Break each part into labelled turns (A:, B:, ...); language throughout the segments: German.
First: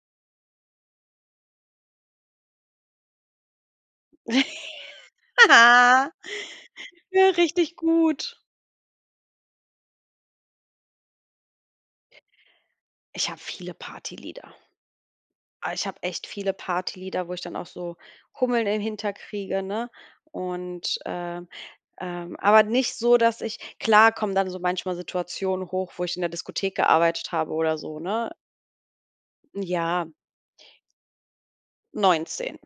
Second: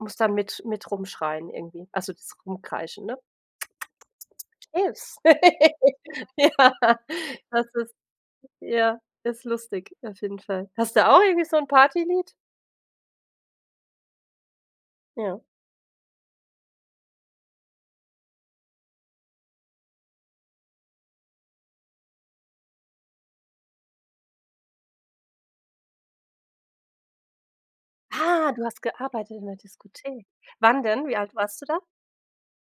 A: Muss da mit mit rumschreien irgendwie also das Rumkreischen, ne?
B: Ja.
A: [unintelligible] Ja, das
B: Richtig
A: ist
B: gut.
A: ja, das ist lustig auf jeden Fall. Hast du auch irgendwie so 'n Party-Lied?
B: Ich habe viele Partylieder.
A: Ja.
B: Oh, ich habe echt viele Partylieder, wo ich dann auch so Hummeln im Hinter kriege, ne? Und, äh, ähm aber nicht so, dass ich klar kommen dann so manchmal Situationen hoch, wo ich in der Diskothek gearbeitet habe oder so, ne?
A: Ah, du hast gearbeitet in der
B: Ja.
A: Diskothek. Wann denn? Wie alt warst du da?
B: 19.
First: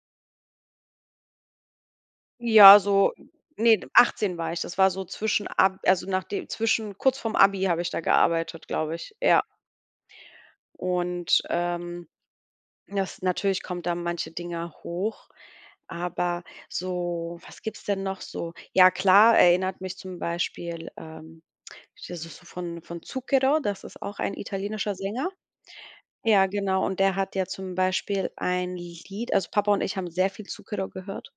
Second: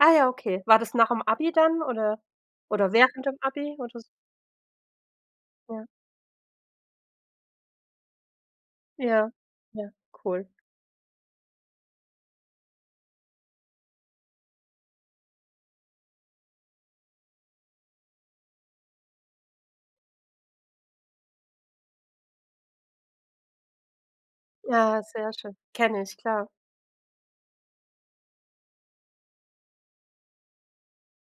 A: Ah ja, okay. War das nach dem Abi dann oder
B: Ja,
A: oder
B: so,
A: während dem Abi
B: ne,
A: oder s
B: 18 war ich. Das war so zwischen ab
A: Ja.
B: also, nach dem zwischen kurz vorm Abi habe ich da gearbeitet, glaube ich,
A: Ja,
B: ja.
A: ja, cool.
B: Und, ähm das natürlich kommt da manche Dinger hoch, aber so was gibt's denn noch so? Ja klar, erinnert mich zum Beispiel, ähm das ist so von von Zucchero, das ist auch ein italienischer
A: Ja,
B: Sänger.
A: sehr schön, kenne ich,
B: Ja,
A: klar.
B: genau. Und der hat ja zum Beispiel ein Lied also Papa und ich haben sehr viel Zucchero gehört.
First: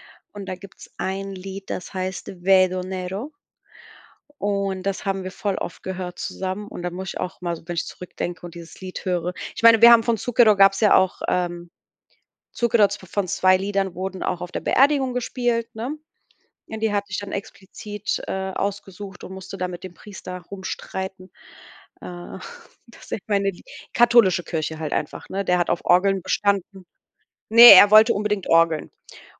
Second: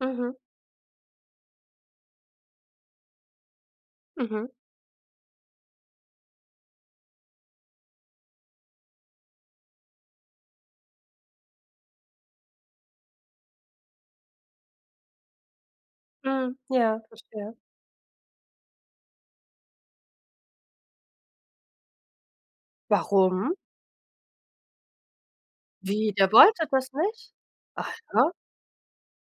A: Mhm.
B: Und da gibt's ein Lied, das heißt Vedo Nero.
A: Mhm.
B: Und das haben wir voll oft gehört zusammen. Und da muss ich auch mal so wenn ich zurückdenke und dieses Lied höre. Ich meine, wir haben von Zucchero gab's ja auch, ähm, Zucchero von 2 Liedern wurden auch auf der Beerdigung gespielt, ne?
A: Mhm,
B: Ne, die
A: ja,
B: hat ich dann
A: verstehe.
B: explizit, äh, ausgesucht und musste da mit dem Priester rumstreiten. Äh, dass ich meine
A: Warum?
B: lie katholische Kirche halt einfach, ne? Der hat auf
A: Wie,
B: Orgeln
A: der wollte
B: bestanden.
A: das nicht?
B: Ne,
A: Ach,
B: er wollte
A: ja?
B: unbedingt Orgeln.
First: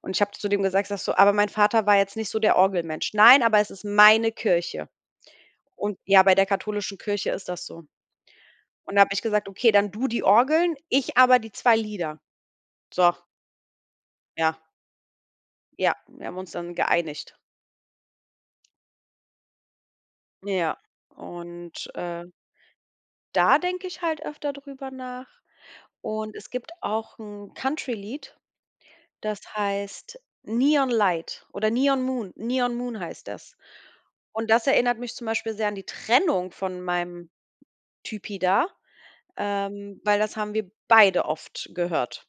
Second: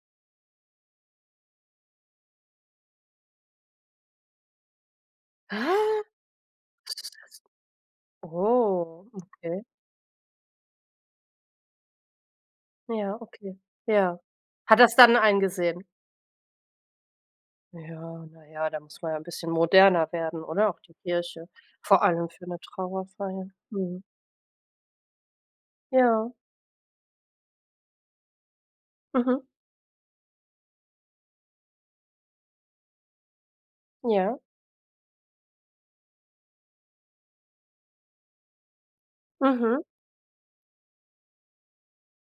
B: Und ich habe zu dem gesagt ich sage so: „Aber mein Vater war jetzt nicht so der Orgelmensch. Nein, aber es ist meine Kirche.“
A: Hä?
B: Und ja, bei der katholischen Kirche ist
A: [unintelligible]
B: das so. Und da
A: Oh,
B: hab ich gesagt:
A: okay.
B: „Okay, dann du die Orgeln, ich aber die 2 Lieder.“ So.
A: Ja. Okay. Ja.
B: Ja.
A: Hat er es dann eingesehen?
B: Ja, wir haben uns dann geeinigt.
A: Ja. Na ja, da muss man ja 'n bisschen moderner werden, oder?
B: Ja,
A: Auch die Kirche,
B: und,
A: vor
B: äh
A: allem für 'ne Trauerfeier.
B: Da denke ich
A: Mhm.
B: halt öfter drüber nach.
A: Ja.
B: Und es gibt auch 'n Country-Lied, das
A: Mhm.
B: heißt Neon Light oder Neon Moon. Neon Moon heißt das.
A: Ja.
B: Und das erinnert mich zum Beispiel sehr an die Trennung von meinem Typi da,
A: Mhm.
B: ähm, weil das haben wir beide oft gehört.